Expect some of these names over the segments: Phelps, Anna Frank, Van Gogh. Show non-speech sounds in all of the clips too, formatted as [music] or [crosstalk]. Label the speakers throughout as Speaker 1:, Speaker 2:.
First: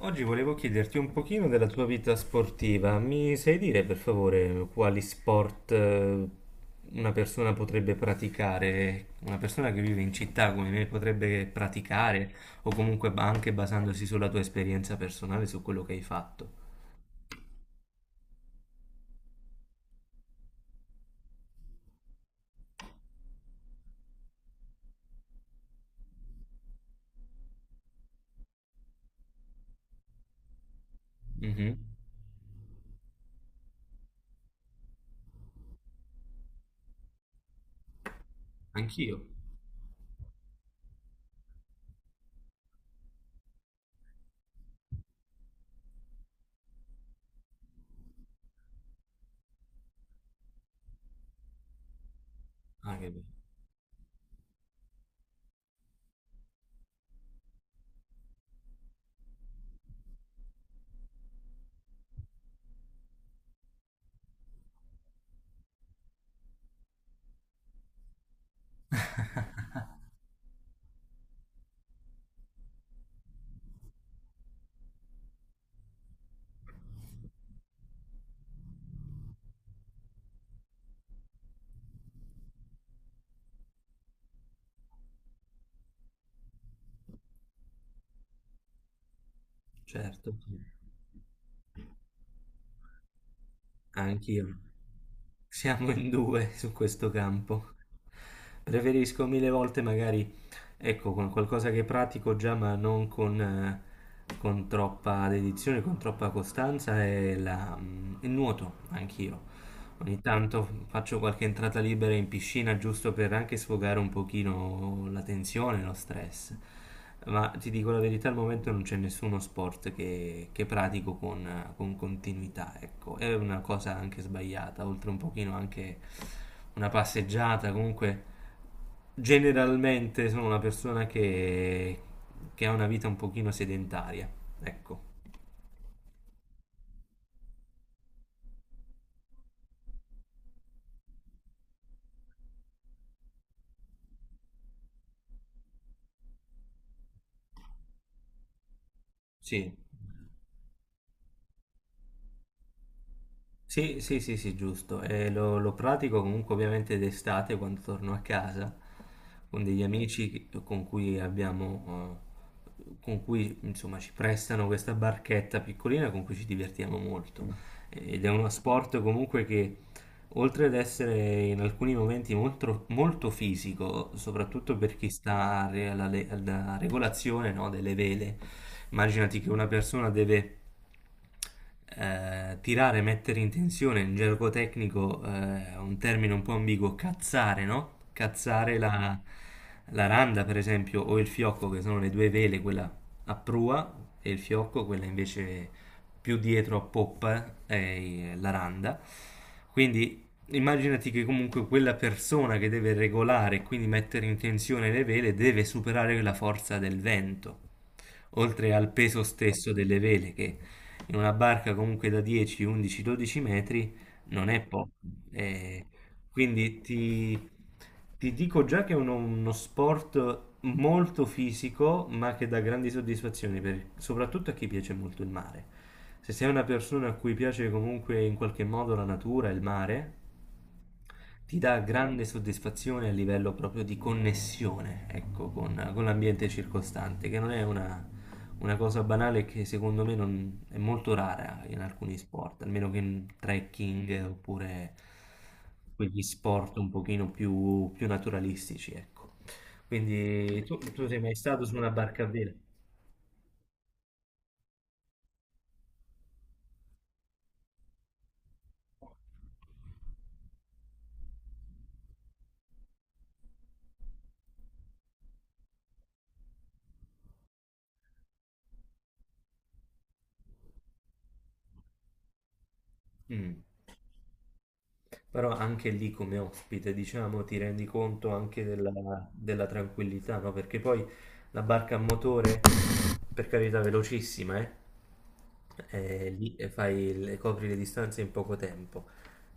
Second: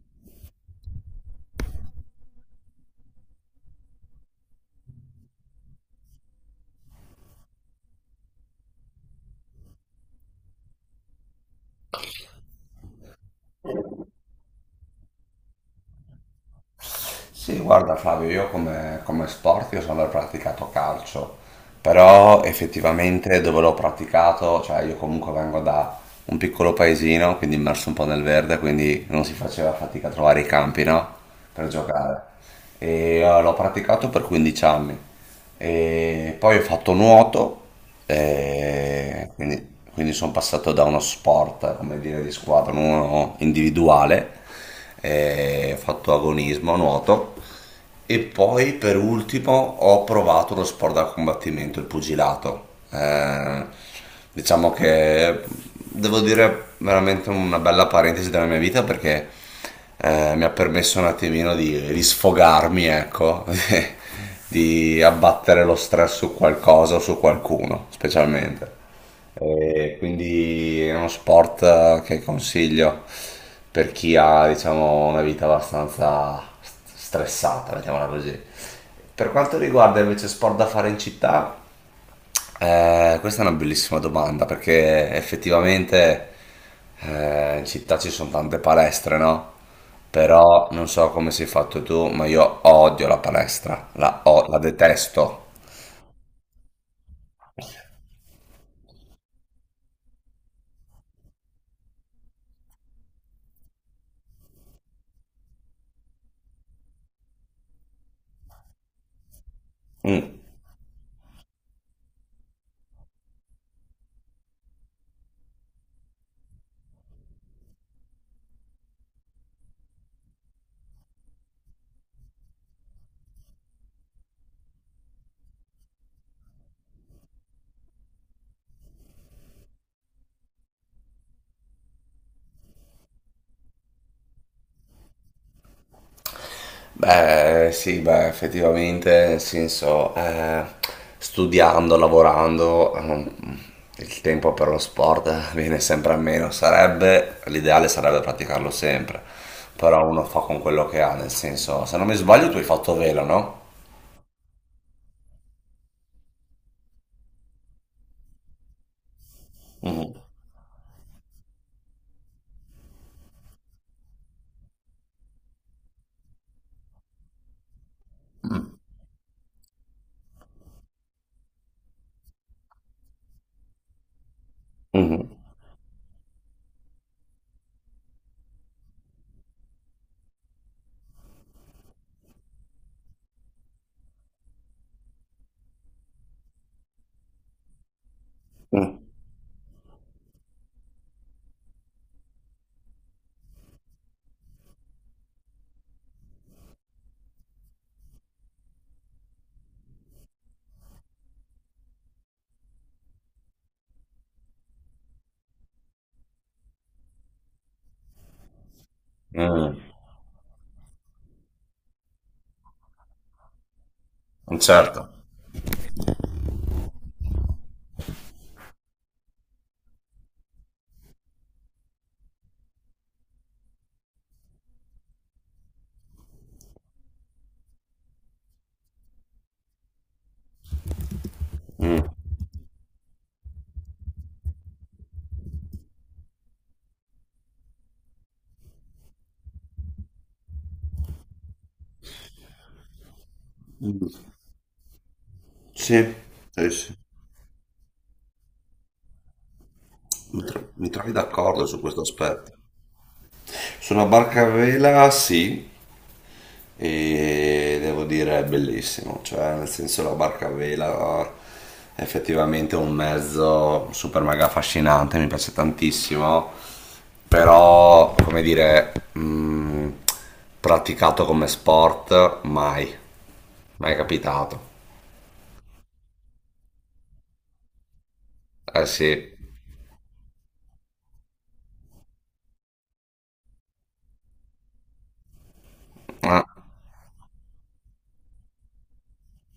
Speaker 1: Oggi volevo chiederti un pochino della tua vita sportiva. Mi sai dire per favore quali sport una persona potrebbe praticare? Una persona che vive in città come me potrebbe praticare o comunque anche basandosi sulla tua esperienza personale, su quello che hai fatto.
Speaker 2: Sì, guarda Flavio, io come sport io sono praticato calcio, però effettivamente dove l'ho praticato, cioè io comunque vengo da un piccolo paesino, quindi immerso un po' nel verde, quindi non si faceva fatica a trovare i campi, no? Per
Speaker 1: Mhm.
Speaker 2: giocare. L'ho praticato per 15 anni. E poi ho fatto nuoto,
Speaker 1: Anch'io.
Speaker 2: e quindi, quindi sono passato da uno sport, come dire, di squadra, uno individuale, e ho fatto agonismo, nuoto. E poi per ultimo ho provato lo sport da combattimento, il pugilato.
Speaker 1: Ah, che bello.
Speaker 2: Diciamo che devo dire veramente una bella parentesi della mia vita perché mi ha permesso un attimino di sfogarmi, ecco, [laughs] di abbattere lo stress su qualcosa o su qualcuno, specialmente. E quindi è uno sport che consiglio per chi ha, diciamo, una vita abbastanza stressata, mettiamola così. Per quanto riguarda invece sport da fare in città, questa è una bellissima domanda perché effettivamente in città ci sono tante palestre, no?
Speaker 1: Certo, sì.
Speaker 2: Però non so come sei fatto tu, ma io odio la palestra,
Speaker 1: Anch'io.
Speaker 2: la detesto.
Speaker 1: Siamo in due su questo campo. Preferisco mille volte magari, ecco, con qualcosa che pratico già, ma non con troppa dedizione, con troppa costanza, è il nuoto, anch'io. Ogni
Speaker 2: Mm.
Speaker 1: tanto faccio qualche entrata libera in piscina, giusto per anche sfogare un pochino la tensione, lo stress. Ma ti dico la verità, al momento non c'è nessuno sport che pratico con continuità, ecco. È una cosa anche sbagliata, oltre un pochino anche una passeggiata, comunque. Generalmente sono una persona che ha una vita un pochino sedentaria, ecco.
Speaker 2: Beh, sì, beh, effettivamente, nel senso, studiando, lavorando, il tempo per lo sport [laughs] viene sempre a meno. L'ideale sarebbe praticarlo sempre,
Speaker 1: Sì,
Speaker 2: però uno fa con quello che ha, nel senso, se non mi sbaglio, tu hai fatto velo, no?
Speaker 1: sì, sì, sì, sì, giusto. E lo pratico comunque ovviamente d'estate quando torno a casa con degli
Speaker 2: Mhm.
Speaker 1: amici con cui insomma ci prestano questa barchetta piccolina con cui ci divertiamo molto. Ed è uno
Speaker 2: Mm.
Speaker 1: sport comunque che Oltre ad essere in alcuni momenti molto, molto fisico, soprattutto per chi
Speaker 2: Mhm.
Speaker 1: sta a re- alla, le- alla regolazione, no, delle vele, immaginati che una persona deve tirare, mettere in tensione, in gergo tecnico, un termine un po' ambiguo, cazzare, no? Cazzare la randa, per esempio, o il fiocco, che sono le due vele, quella a prua, e il fiocco, quella invece più dietro a poppa, è la randa. Quindi, immaginati che comunque quella persona che deve regolare e quindi mettere in tensione le vele deve superare la forza del vento, oltre al peso stesso
Speaker 2: Mm.
Speaker 1: delle vele, che in una barca comunque da 10, 11, 12 metri non
Speaker 2: Mm.
Speaker 1: è poco.
Speaker 2: Certo.
Speaker 1: Eh, quindi ti dico già che è uno sport molto fisico, ma che dà grandi soddisfazioni, soprattutto a chi piace molto il mare. Se sei una persona a cui piace comunque in qualche modo la natura e il mare, ti dà grande soddisfazione a livello proprio di connessione, ecco, con l'ambiente circostante, che non è una cosa banale, che secondo me è molto rara in alcuni sport, almeno che in
Speaker 2: Mm.
Speaker 1: trekking oppure
Speaker 2: Sì,
Speaker 1: quegli
Speaker 2: sì,
Speaker 1: sport un
Speaker 2: sì.
Speaker 1: pochino più naturalistici, ecco. Quindi tu,
Speaker 2: Mi
Speaker 1: tu
Speaker 2: trovi
Speaker 1: sei mai stato
Speaker 2: d'accordo
Speaker 1: su
Speaker 2: su
Speaker 1: una
Speaker 2: questo
Speaker 1: barca a vela?
Speaker 2: aspetto. Su una barca a vela sì, e devo dire è bellissimo, cioè nel senso la barca a vela è effettivamente un mezzo super mega affascinante, mi piace tantissimo, però come dire, praticato come sport mai,
Speaker 1: Mm.
Speaker 2: mai capitato.
Speaker 1: Però anche lì, come ospite, diciamo, ti rendi conto anche
Speaker 2: Eh
Speaker 1: della,
Speaker 2: sì.
Speaker 1: della tranquillità, no? Perché poi la barca a motore, per carità, velocissima, eh? Eh,
Speaker 2: Ah,
Speaker 1: lì e fai, copri le distanze in poco tempo,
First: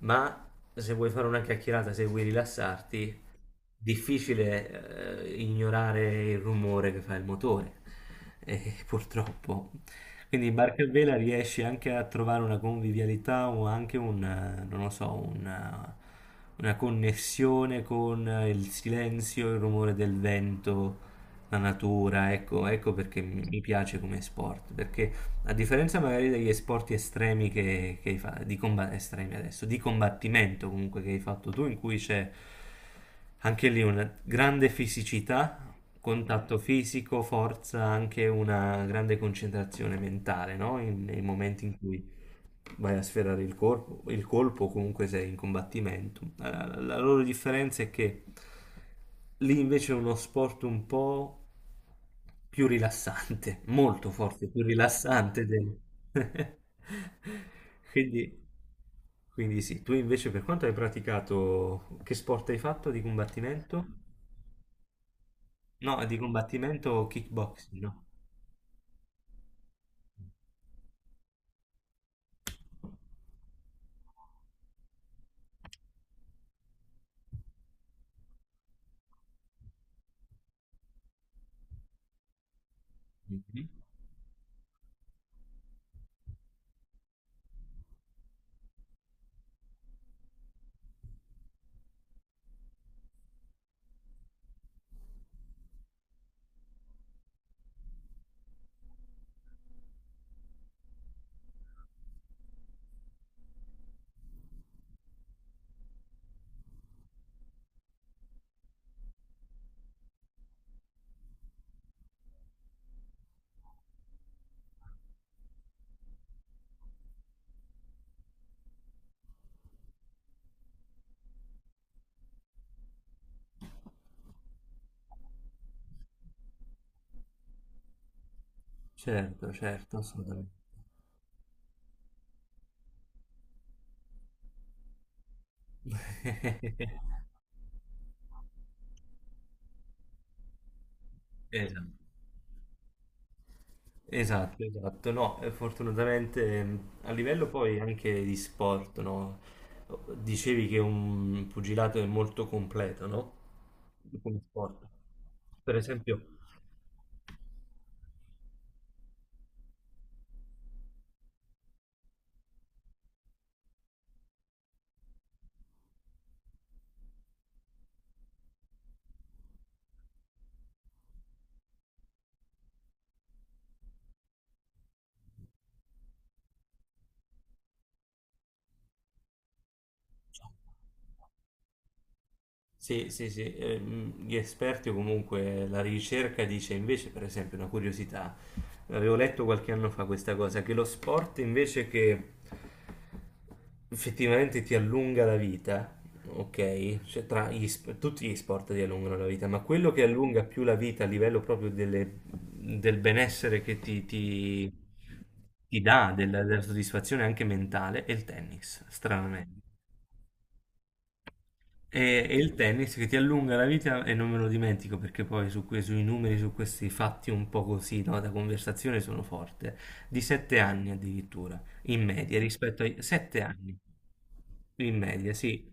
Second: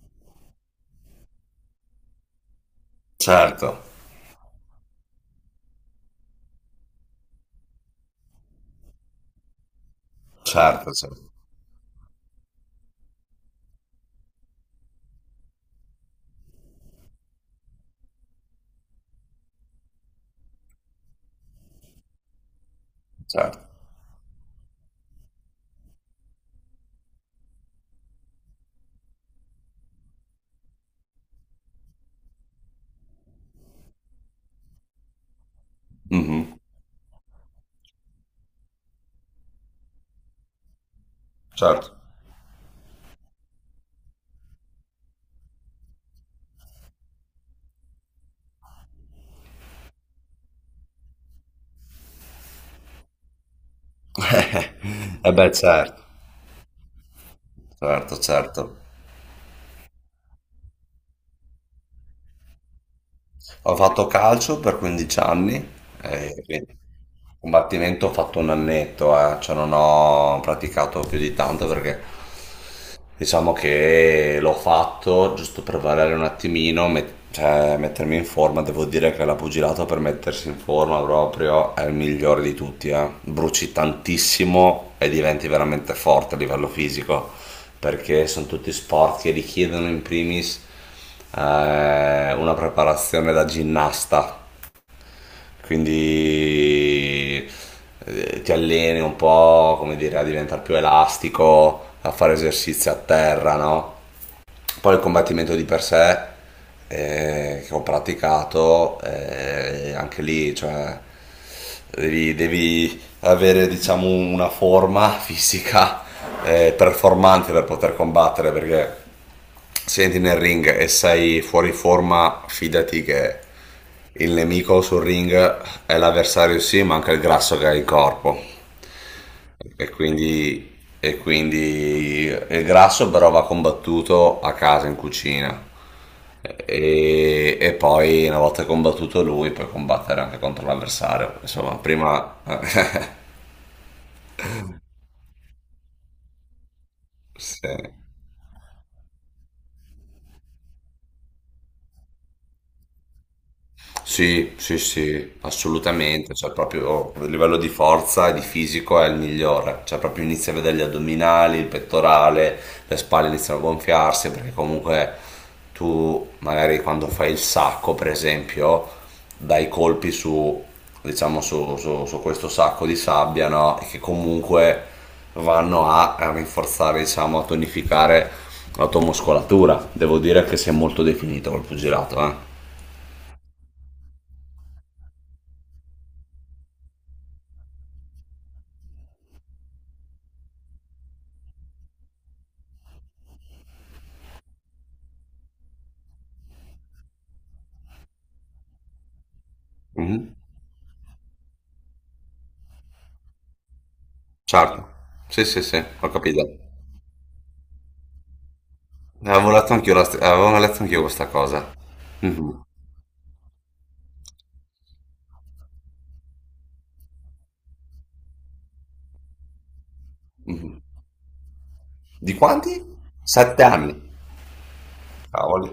Speaker 1: ma se vuoi fare una chiacchierata, se vuoi rilassarti,
Speaker 2: certo,
Speaker 1: difficile ignorare il rumore che fa il motore, [laughs] purtroppo. Quindi in barca a
Speaker 2: certo,
Speaker 1: vela
Speaker 2: certo,
Speaker 1: riesci anche a trovare una convivialità, o anche non lo so, una connessione con il silenzio, il rumore del vento, la natura. Ecco, ecco perché mi
Speaker 2: certo.
Speaker 1: mi piace come sport, perché a differenza magari degli sport estremi che hai fatto, estremi, adesso, di combattimento comunque che hai fatto tu, in cui c'è anche lì una grande fisicità, contatto
Speaker 2: Mhm,
Speaker 1: fisico, forza, anche una grande concentrazione mentale, no? Nei momenti in
Speaker 2: certo.
Speaker 1: cui vai a sferrare il corpo, il colpo, o comunque sei in combattimento. La loro differenza è che lì invece è uno sport un po' più rilassante, [laughs] molto forte, più
Speaker 2: [laughs] Eh
Speaker 1: rilassante
Speaker 2: beh,
Speaker 1: del...
Speaker 2: certo.
Speaker 1: [laughs]
Speaker 2: Certo,
Speaker 1: Quindi,
Speaker 2: certo.
Speaker 1: quindi, sì, tu invece, per quanto hai praticato, che sport hai fatto di
Speaker 2: Ho
Speaker 1: combattimento?
Speaker 2: fatto calcio per 15 anni,
Speaker 1: No, di
Speaker 2: e quindi
Speaker 1: combattimento kickboxing, no?
Speaker 2: combattimento ho fatto un annetto, cioè non ho praticato più di tanto perché diciamo che l'ho fatto giusto per variare un attimino, cioè mettermi in forma. Devo dire che la pugilato per mettersi in forma proprio è il migliore di tutti, eh.
Speaker 1: Mhm.
Speaker 2: Bruci tantissimo e diventi veramente forte a livello fisico, perché sono tutti sport che richiedono in primis una preparazione da ginnasta, quindi ti alleni un po', come dire, a diventare più elastico, a fare esercizi a terra, no? Poi il combattimento di per sé che ho praticato, anche lì cioè, devi avere diciamo, una forma [laughs] fisica performante per poter combattere perché se entri nel ring e sei fuori forma, fidati che il nemico sul ring è l'avversario sì, ma anche il grasso che hai in corpo.
Speaker 1: Certo, certo, assolutamente.
Speaker 2: E quindi il grasso però va combattuto a casa, in cucina.
Speaker 1: [laughs]
Speaker 2: E poi una volta combattuto lui puoi combattere anche contro l'avversario. Insomma,
Speaker 1: Esatto.
Speaker 2: prima...
Speaker 1: Esatto, esatto, no, fortunatamente, a livello
Speaker 2: [laughs] sì.
Speaker 1: poi anche di sport, no? Dicevi che un pugilato è molto completo, no? Come
Speaker 2: Sì, sì,
Speaker 1: sport.
Speaker 2: sì,
Speaker 1: Per esempio.
Speaker 2: assolutamente, cioè proprio a livello di forza e di fisico è il migliore, cioè proprio inizi a vedere gli addominali, il pettorale, le spalle iniziano a gonfiarsi perché comunque tu magari quando fai il sacco, per esempio, dai colpi su, diciamo, su questo sacco di sabbia, no? E che comunque vanno a rinforzare, diciamo, a tonificare la tua muscolatura. Devo dire che si è molto definito col pugilato, eh.
Speaker 1: Sì, sì, sì, gli esperti o comunque la ricerca dice invece, per esempio, una curiosità, avevo letto qualche anno fa questa cosa, che lo sport invece che effettivamente ti allunga la vita, ok? Cioè, tra gli tutti gli sport ti allungano la vita, ma quello che
Speaker 2: Mhm.
Speaker 1: allunga più la vita a livello proprio del benessere che ti, ti-
Speaker 2: Certo, sì, sì, sì,
Speaker 1: ti
Speaker 2: ho
Speaker 1: dà, della,
Speaker 2: capito.
Speaker 1: della soddisfazione anche mentale, è il tennis,
Speaker 2: Avevo
Speaker 1: stranamente.
Speaker 2: letto avevo letto anch'io questa cosa.
Speaker 1: E il
Speaker 2: Mhm,
Speaker 1: tennis che ti allunga la vita, e non me lo dimentico perché poi su sui numeri, su questi fatti un po' così, no, da conversazione sono forte. Di sette
Speaker 2: mhm.
Speaker 1: anni addirittura, in
Speaker 2: Di
Speaker 1: media, rispetto
Speaker 2: quanti?
Speaker 1: ai sette
Speaker 2: Sette
Speaker 1: anni.
Speaker 2: anni.
Speaker 1: In media, sì,
Speaker 2: Cavoli.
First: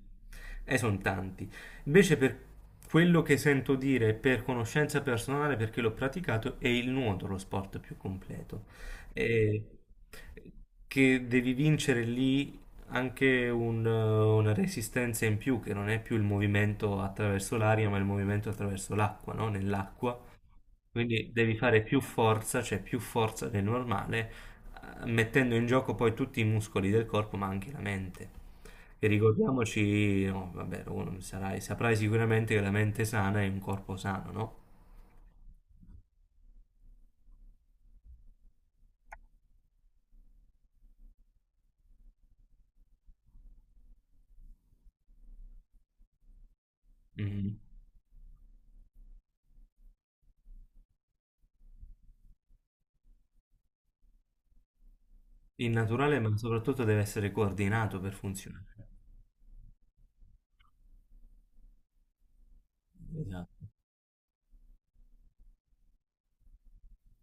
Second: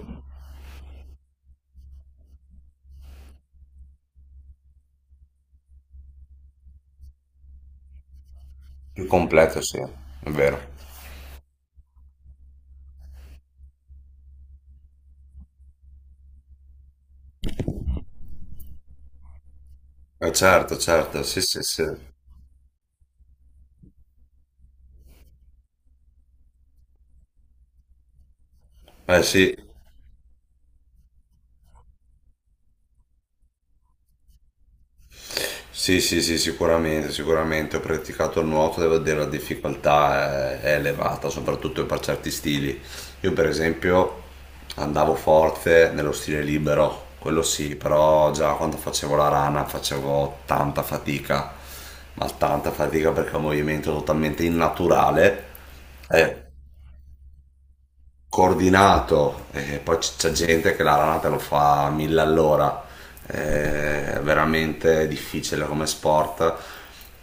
Speaker 1: e sono tanti. Invece, per quello che sento dire, per conoscenza personale, perché l'ho praticato, è il nuoto lo sport più completo.
Speaker 2: Il completo,
Speaker 1: E
Speaker 2: sì, è vero.
Speaker 1: che devi vincere lì anche una resistenza in più, che non è più il movimento attraverso l'aria, ma il movimento attraverso l'acqua, no? Nell'acqua.
Speaker 2: Certo, certo,
Speaker 1: Quindi
Speaker 2: sì,
Speaker 1: devi
Speaker 2: sì,
Speaker 1: fare
Speaker 2: sì.
Speaker 1: più forza, cioè più forza del normale, mettendo in gioco poi tutti i muscoli del corpo, ma anche la mente. E
Speaker 2: Eh sì.
Speaker 1: ricordiamoci, no, vabbè, uno saprai sicuramente che la mente sana è un corpo sano, no?
Speaker 2: Sì, sì, sì, sicuramente, sicuramente. Ho praticato il nuoto, devo dire la difficoltà è elevata, soprattutto per certi stili. Io per esempio andavo forte nello stile libero, quello
Speaker 1: Mm.
Speaker 2: sì, però già quando facevo la rana facevo tanta fatica, ma tanta fatica perché è un movimento totalmente innaturale.
Speaker 1: Il naturale, ma
Speaker 2: Eh,
Speaker 1: soprattutto deve essere coordinato per funzionare.
Speaker 2: coordinato, e poi c'è gente che la ranata lo fa a mille all'ora,
Speaker 1: Esatto.
Speaker 2: è veramente difficile come sport,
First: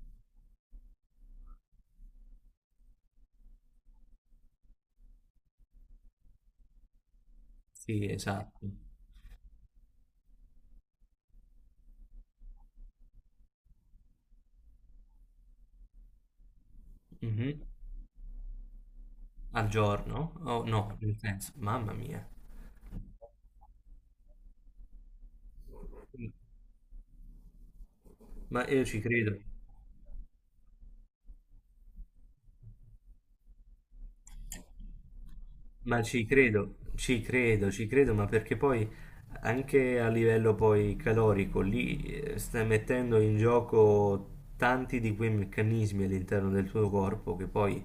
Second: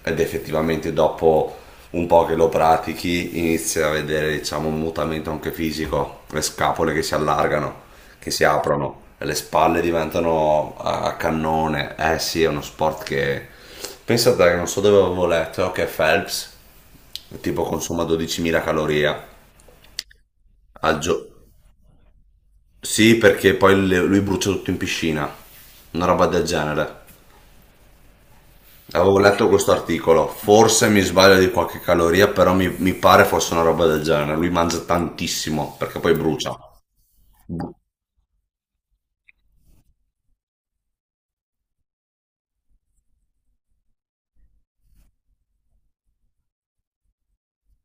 Speaker 2: ed effettivamente dopo un po' che lo pratichi inizi a vedere diciamo un mutamento anche fisico, le scapole che si allargano,
Speaker 1: Sì,
Speaker 2: che si
Speaker 1: esatto.
Speaker 2: aprono, le spalle diventano a cannone. Eh sì, è uno sport che, pensate, che non so dove avevo letto che Phelps
Speaker 1: Mhm.
Speaker 2: tipo consuma 12.000 calorie
Speaker 1: Al giorno? Oh, no,
Speaker 2: al
Speaker 1: nel
Speaker 2: giorno,
Speaker 1: senso, mamma mia.
Speaker 2: sì, perché poi lui brucia tutto in piscina, una roba del genere.
Speaker 1: Ma io ci
Speaker 2: Avevo
Speaker 1: credo.
Speaker 2: letto questo articolo, forse mi sbaglio di qualche caloria, però mi pare fosse una roba del genere. Lui mangia tantissimo perché
Speaker 1: Ma
Speaker 2: poi
Speaker 1: ci
Speaker 2: brucia.
Speaker 1: credo, ci credo, ci credo, ma perché poi anche a livello poi calorico lì stai mettendo in gioco tanti di quei meccanismi all'interno del tuo corpo, che poi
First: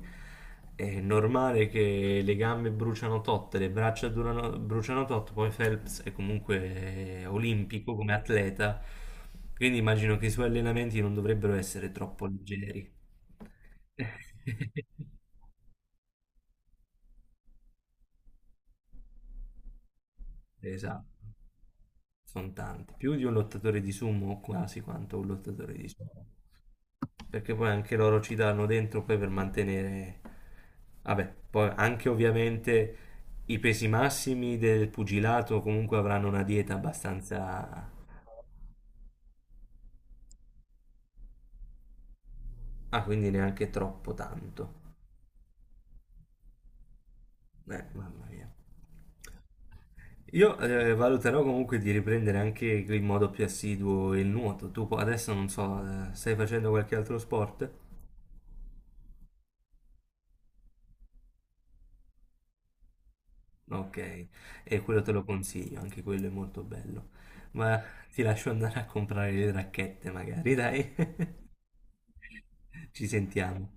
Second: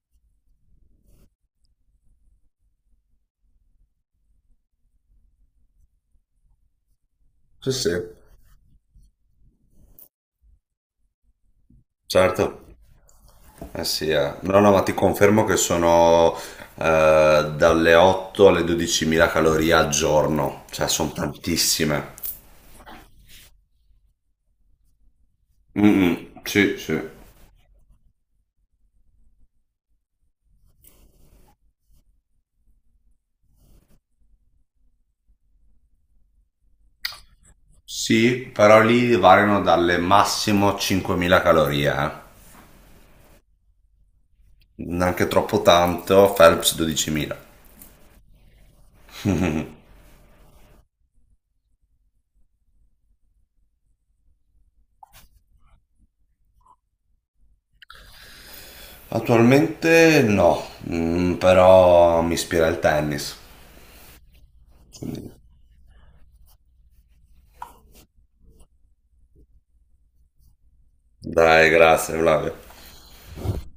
Speaker 1: è normale che le gambe bruciano tot, le braccia bruciano tot, poi Phelps è comunque
Speaker 2: Sì, sì.
Speaker 1: olimpico come atleta, quindi immagino che i suoi allenamenti non dovrebbero essere troppo
Speaker 2: Certo.
Speaker 1: leggeri.
Speaker 2: Eh sì, eh. No, no, ma ti
Speaker 1: [laughs]
Speaker 2: confermo che sono dalle 8 alle 12.000 calorie al giorno, cioè
Speaker 1: Esatto.
Speaker 2: sono tantissime.
Speaker 1: Sono tanti, più di un lottatore di sumo, o quasi quanto un lottatore
Speaker 2: Mm,
Speaker 1: di
Speaker 2: mm,
Speaker 1: sumo.
Speaker 2: sì, sì.
Speaker 1: Perché poi anche loro ci danno dentro poi per mantenere... Vabbè, poi anche ovviamente i pesi massimi del pugilato comunque avranno una dieta abbastanza...
Speaker 2: Sì, però lì variano dalle massimo 5.000 calorie, eh.
Speaker 1: Ah, quindi neanche troppo tanto.
Speaker 2: Neanche troppo tanto, Phelps 12.000.
Speaker 1: Mamma mia. Io valuterò comunque di riprendere anche in modo più assiduo il nuoto. Tu adesso non so, stai facendo qualche altro sport?
Speaker 2: Attualmente no, mm, però mi ispira il tennis.
Speaker 1: Ok, e quello te lo consiglio, anche quello è molto bello. Ma ti lascio andare a comprare le racchette magari, dai.
Speaker 2: Dai, grazie Flavio.
Speaker 1: [laughs] Ci sentiamo.